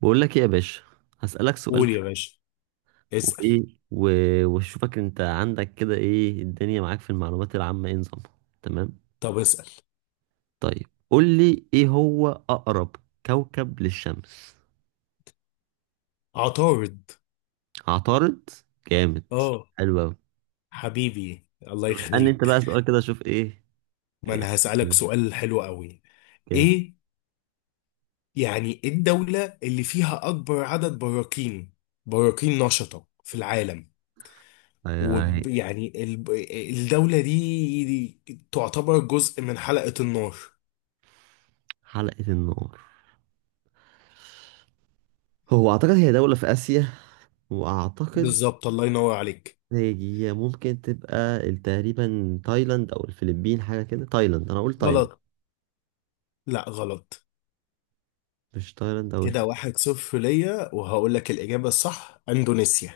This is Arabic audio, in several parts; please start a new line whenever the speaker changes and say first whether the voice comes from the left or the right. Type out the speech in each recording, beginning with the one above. right: بقول لك ايه يا باشا. هسألك سؤال
left: قول يا
right: كده.
left: باشا. اسأل.
right: وايه و... واشوفك انت عندك كده ايه الدنيا معاك في المعلومات العامة، ايه نظامها؟ تمام.
left: طب اسأل.
right: طيب قول لي ايه هو اقرب كوكب للشمس؟
left: عطارد.
right: عطارد. جامد،
left: اه،
right: حلو قوي.
left: حبيبي الله
right: طب اسألني انت
left: يخليك.
right: بقى سؤال كده اشوف ايه
left: ما انا
right: يعني.
left: هسألك سؤال حلو قوي.
right: جامد.
left: ايه يعني إيه الدولة اللي فيها اكبر عدد براكين نشطة في العالم؟
right: هاي- هاي.
left: ويعني الدولة دي تعتبر جزء من حلقة النار.
right: حلقة النار، هو اعتقد هي دولة في اسيا، واعتقد
left: بالظبط، الله ينور عليك.
right: هي ممكن تبقى تقريبا تايلاند او الفلبين، حاجة كده. تايلاند، انا اقول تايلاند.
left: غلط. لا غلط.
right: مش تايلاند او
left: كده
right: الفلبين؟
left: واحد صفر ليا، وهقول لك الإجابة الصح: اندونيسيا.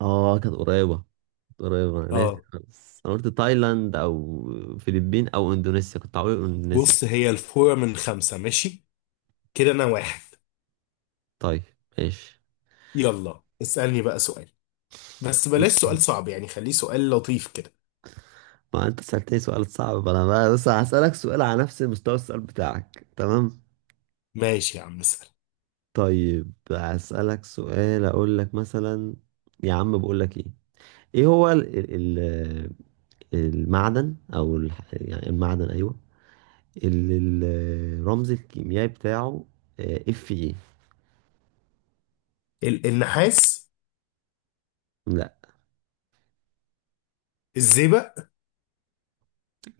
right: اه، كانت قريبة. كانت قريبة، انا ناسي
left: اه.
right: خالص. انا قلت تايلاند او فلبين او اندونيسيا. كنت عاوز أقول اندونيسيا.
left: بص، هي الفورة من خمسة، ماشي. كده أنا واحد.
right: طيب ماشي.
left: يلا اسألني بقى سؤال، بس بلاش سؤال صعب يعني، خليه سؤال لطيف كده.
right: ما انت سألتني سؤال صعب، انا بقى بس هسألك سؤال على نفس مستوى السؤال بتاعك، تمام؟
left: ماشي يا عم، اسأل.
right: طيب هسألك سؤال، اقول لك مثلا، يا عم بقول لك ايه، ايه هو المعدن، او ال يعني المعدن، ايوه، اللي الرمز الكيميائي بتاعه اف ايه؟
left: النحاس.
right: لا.
left: الزئبق.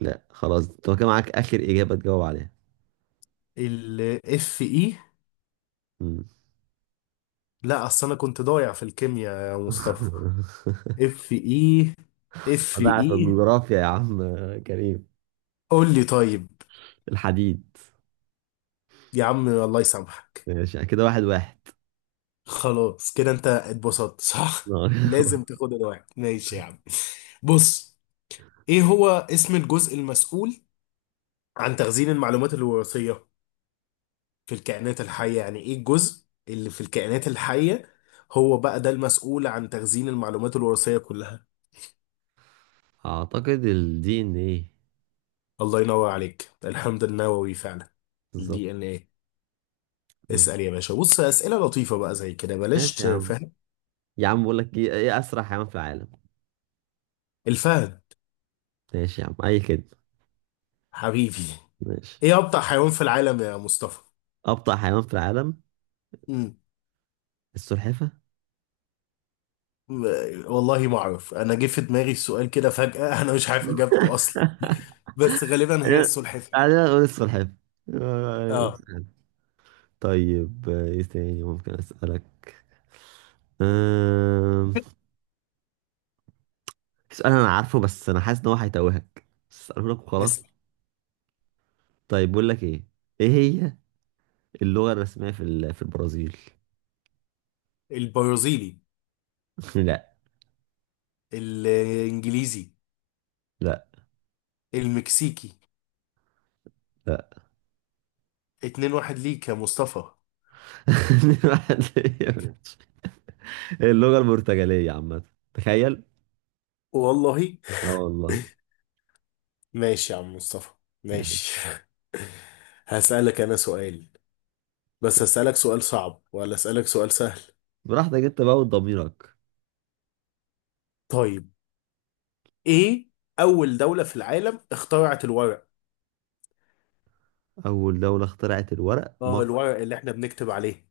right: لا خلاص، طب كان معاك آخر إجابة تجاوب عليها.
left: الاف اي.
right: مم.
left: لا، اصل انا كنت ضايع في الكيمياء يا مصطفى. اف اي. اف
right: ضاع في
left: اي.
right: الجغرافيا يا عم كريم.
left: قول لي طيب.
right: الحديد.
left: يا عم الله يسامحك.
right: ماشي، كده واحد واحد.
left: خلاص كده، انت اتبسطت صح. لازم تاخد الواحد، ماشي يا عم. بص، ايه هو اسم الجزء المسؤول عن تخزين المعلومات الوراثية في الكائنات الحية؟ يعني ايه الجزء اللي في الكائنات الحية هو بقى ده المسؤول عن تخزين المعلومات الوراثية كلها؟
right: أعتقد ال DNA.
left: الله ينور عليك، الحمض النووي فعلا.
right: بالظبط.
left: الدي ان ايه.
right: بالظبط.
left: اسأل يا باشا. بص، أسئلة لطيفة بقى زي كده، بلاش
right: ماشي يا عم.
left: تفهم.
right: يا عم بقول لك إيه، إيه أسرع حيوان في العالم؟
left: الفهد.
right: ماشي يا عم، أي كده.
left: حبيبي.
right: ماشي.
left: ايه أبطأ حيوان في العالم يا مصطفى؟
right: أبطأ حيوان في العالم؟
left: مم.
right: السلحفة.
left: والله ما اعرف، انا جه في دماغي السؤال كده فجأة انا مش عارف اجابته اصلا، بس غالبا هي
right: خلينا،
left: السلحفاة.
right: خلينا نقول السلحفة.
left: اه.
right: طيب إيه تاني ممكن أسألك؟ أمم. سؤال انا عارفه، بس انا حاسس ان هو هيتوهك، بس اساله لك وخلاص.
left: اسأل.
right: طيب بقول لك ايه، ايه هي اللغة الرسمية في البرازيل؟
left: البرازيلي.
right: لا.
left: الانجليزي.
right: لا.
left: المكسيكي.
right: لا.
left: اتنين واحد ليك يا مصطفى.
right: اللغة البرتغالية عامة، تخيل.
left: والله.
right: اه والله.
left: ماشي يا عم مصطفى.
right: ماشي.
left: ماشي. هسألك أنا سؤال، بس هسألك سؤال صعب ولا أسألك سؤال سهل؟
right: براحتك انت بقى وضميرك.
left: طيب، إيه أول دولة في العالم اخترعت الورق؟
right: اول دولة اخترعت الورق؟
left: آه،
right: مصر.
left: الورق اللي إحنا بنكتب عليه.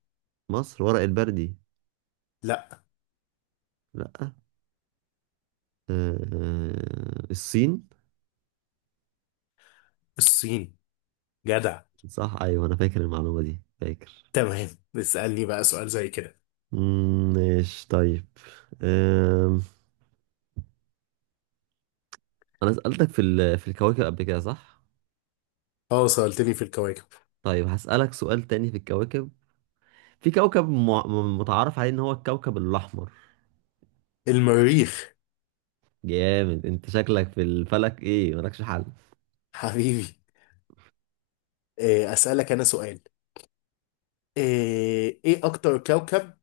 right: مصر، ورق البردي.
left: لا.
right: لا. آه، آه، الصين.
left: الصين. جدع.
right: صح، ايوه انا فاكر المعلومة دي، فاكر.
left: تمام. اسألني بقى سؤال زي كده.
right: مم، ماشي طيب. انا سألتك في الكواكب قبل كده، صح؟
left: آه سألتني في الكواكب.
right: طيب هسألك سؤال تاني في الكواكب. في كوكب متعارف عليه ان هو الكوكب الاحمر.
left: المريخ.
right: جامد، انت شكلك في الفلك ايه، مالكش حل.
left: حبيبي. إيه أسألك أنا سؤال. ايه اكتر كوكب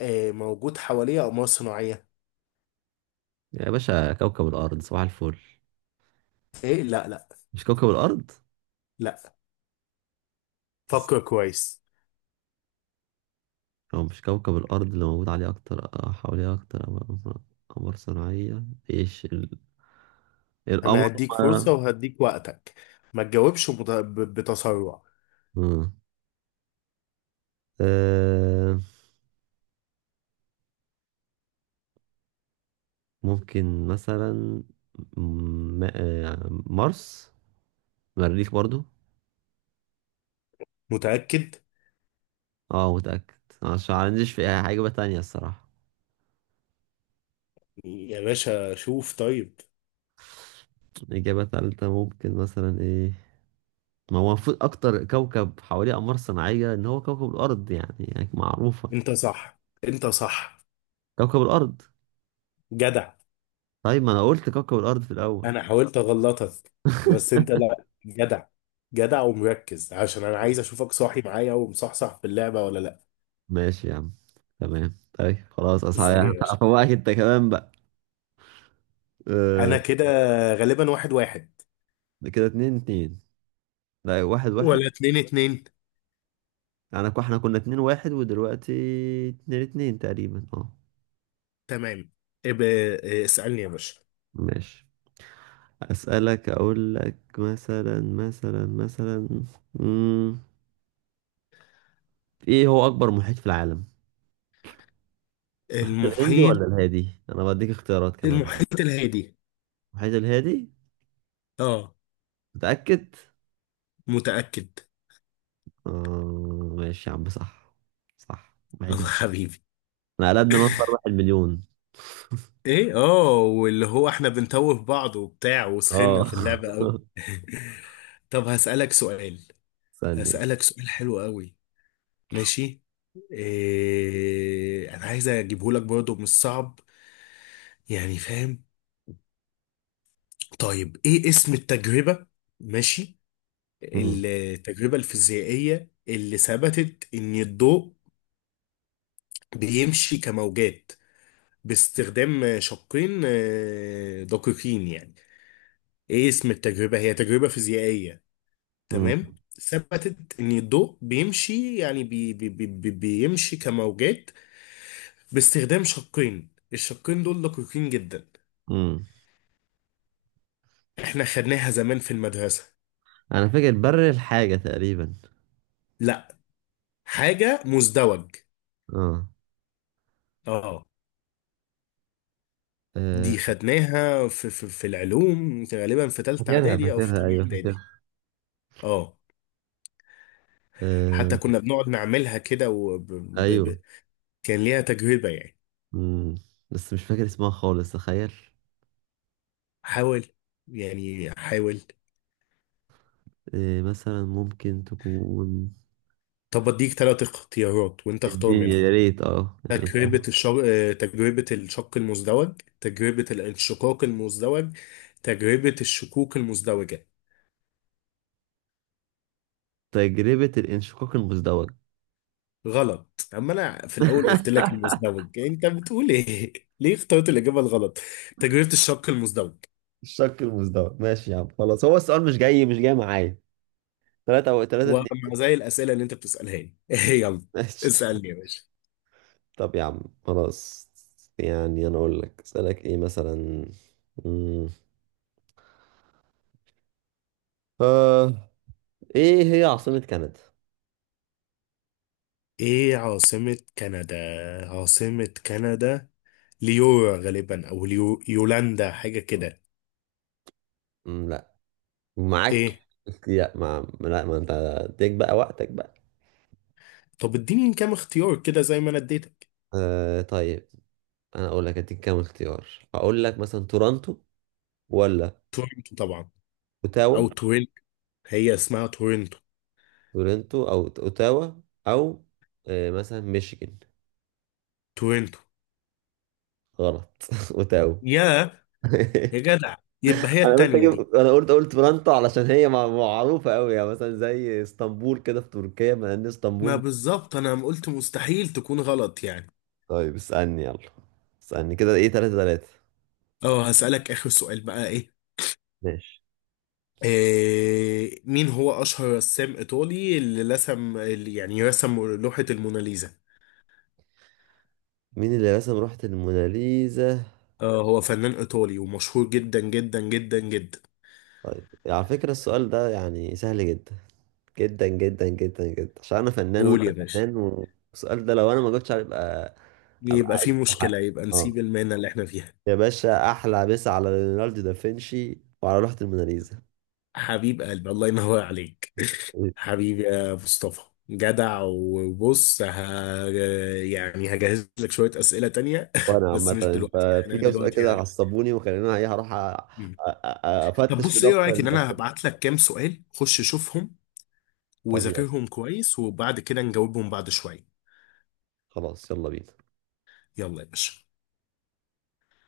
left: إيه موجود حواليه اقمار صناعية؟
right: يا باشا كوكب الارض، صباح الفل.
left: ايه لا لا.
right: مش كوكب الارض؟
left: لا، فكر كويس.
right: هو مش كوكب الارض اللي موجود عليه اكتر حواليه اكتر قمر؟ قمر صناعية. ايش القمر.
left: انا هديك فرصة،
right: آه،
left: وهديك وقتك. ما تجاوبش بتسرع.
right: مم. آه، ممكن مثلا مارس، مريخ برضو.
left: متأكد؟
right: اه، متأكد. عشان ما عنديش في أي حاجة تانية الصراحة.
left: يا باشا شوف طيب.
right: إجابة تالتة ممكن مثلا إيه؟ ما هو المفروض أكتر كوكب حواليه أقمار صناعية إن هو كوكب الأرض، يعني معروفة.
left: انت صح، انت صح.
right: كوكب الأرض.
left: جدع.
right: طيب ما أنا قلت كوكب الأرض في الأول.
left: انا حاولت اغلطك، بس انت لا، جدع. جدع ومركز، عشان انا عايز اشوفك صاحي معايا ومصحصح في اللعبة ولا لا.
right: ماشي يا عم، تمام. طيب خلاص
left: اسأل
right: أصحى.
left: يا باشا.
right: هفوقك أنت كمان بقى.
left: انا
right: أه.
left: كده غالبا واحد واحد
right: كده اتنين اتنين. لا واحد واحد.
left: ولا اتنين اتنين.
right: أنا يعني إحنا كنا اتنين واحد ودلوقتي اتنين اتنين تقريبا، اه.
left: تمام. ابقى اسألني يا باشا.
right: ماشي. أسألك أقول لك مثلا، مثلا، مثلا، مم. إيه هو أكبر محيط في العالم؟ المحيط الهندي
left: المحيط.
right: ولا الهادي؟ أنا بديك اختيارات كمان هنا.
left: المحيط الهادي.
right: المحيط الهادي؟
left: اه.
right: متأكد؟
left: متأكد
right: آه ماشي يا عم، صح. صح، محيط
left: الله،
right: الهادي.
left: حبيبي.
right: أنا قلبنا مصر واحد مليون.
left: ايه اه، واللي هو احنا بنتوه بعض وبتاع، وسخنا
right: آه
left: في اللعبة قوي طب هسألك سؤال.
right: ثانية.
left: هسألك سؤال حلو قوي. ماشي. إيه انا عايز اجيبه لك برضه مش صعب، يعني فاهم. طيب، ايه اسم التجربة؟ ماشي،
right: مم.
left: التجربة الفيزيائية اللي ثبتت ان الضوء بيمشي كموجات باستخدام شقين آه، دقيقين يعني. ايه اسم التجربة؟ هي تجربة فيزيائية، تمام،
right: مم.
left: ثبتت ان الضوء بيمشي يعني بيمشي كموجات باستخدام شقين. الشقين دول دقيقين جدا.
right: مم.
left: احنا خدناها زمان في المدرسة.
right: أنا فاكر بر الحاجة تقريبا.
left: لا، حاجة مزدوج.
right: آه.
left: اه.
right: آه،
left: دي خدناها في العلوم، غالبا في تالتة
right: فاكرها،
left: اعدادي او في
right: فاكرها،
left: تانية
right: أيوه
left: اعدادي.
right: فاكرها.
left: اه.
right: آه،
left: حتى كنا بنقعد نعملها كده.
right: أيوه.
left: كان ليها تجربة يعني.
right: مم. بس مش فاكر اسمها خالص، تخيل.
left: حاول، يعني حاول.
right: إيه مثلا ممكن تكون،
left: طب اديك ثلاث اختيارات وانت اختار
right: الدنيا
left: منهم.
right: يا ريت اه يعني
left: تجربة
right: فاهم.
left: الشر... آه، تجربة الشق المزدوج، تجربة الانشقاق المزدوج، تجربة الشقوق المزدوجة.
right: تجربة الانشقاق المزدوج.
left: غلط. اما انا في الاول قلت لك المزدوج، انت بتقول ايه ليه اخترت الاجابة الغلط؟ تجربة الشق المزدوج.
right: الشق المزدوج، ماشي يا عم خلاص، هو السؤال مش جاي، مش جاي معايا. ثلاثة أو ثلاثة
left: ومع،
right: اتنين.
left: زي الاسئلة اللي انت بتسألها لي يلا
right: ماشي.
left: اسألني يا باشا.
right: طب يا عم خلاص. يعني أنا أقول لك أسألك إيه مثلا، مم. آه، إيه هي عاصمة كندا؟
left: ايه عاصمة كندا؟ عاصمة كندا ليو غالبا، او ليو يولاندا، حاجة كده.
right: مم، لا. معاك.
left: ايه؟
right: لا ما، لا ما أنت اديك بقى وقتك بقى.
left: طب اديني كام اختيار كده زي ما انا اديتك.
right: آه طيب، أنا أقول لك أديك كام اختيار. أقول لك مثلا تورونتو، ولا
left: تورنتو طبعا.
right: اوتاوا،
left: او تورنتو، هي اسمها تورنتو.
right: تورنتو او اوتاوا، او آه، مثلا ميشيغان.
left: تورنتو.
right: غلط. اوتاوا.
left: يا يا جدع، يبقى هي
right: انا قلت
left: التانية دي.
right: اجيب، انا قلت قلت تورنتو علشان هي معروفه قوي، يعني مثلا زي اسطنبول كده في تركيا، ما ان
left: ما
right: اسطنبول.
left: بالظبط، انا قلت مستحيل تكون غلط يعني.
right: طيب اسالني يلا، اسالني كده ايه، 3-3.
left: اه، هسألك اخر سؤال بقى، ايه
right: ماشي.
left: إيه مين هو اشهر رسام ايطالي اللي رسم اللي يعني رسم لوحة الموناليزا؟
right: مين اللي رسم لوحة الموناليزا؟
left: آه، هو فنان إيطالي ومشهور جدا جدا جدا جدا.
right: طيب على فكرة السؤال ده يعني سهل جدا، جدا جدا جدا جدا، عشان انا فنان
left: قول
right: وانت
left: يا باشا.
right: فنان، والسؤال ده لو انا ما جبتش عليه يبقى، ابقى
left: يبقى
right: عايش
left: في
right: في
left: مشكلة،
right: حق.
left: يبقى نسيب
right: اه
left: المهنة اللي احنا فيها.
right: يا باشا، احلى مسا على ليوناردو دافنشي وعلى لوحة الموناليزا.
left: حبيب قلبي، الله ينور عليك. حبيبي يا مصطفى. جدع. وبص يعني هجهز لك شوية أسئلة تانية
right: وانا
left: بس
right: عامة
left: مش دلوقتي
right: انت
left: يعني،
right: في
left: انا
right: كام سؤال
left: دلوقتي
right: كده
left: ه...
right: عصبوني، وخليني ايه هروح
left: مم. طب
right: افتش في
left: بص، ايه
right: دفتر
left: رأيك ان انا
right: الاسئلة.
left: هبعت لك كام سؤال، خش شوفهم
right: طب يلا،
left: وذاكرهم كويس وبعد كده نجاوبهم بعد شوية؟
right: خلاص يلا بينا.
left: يلا يا باشا.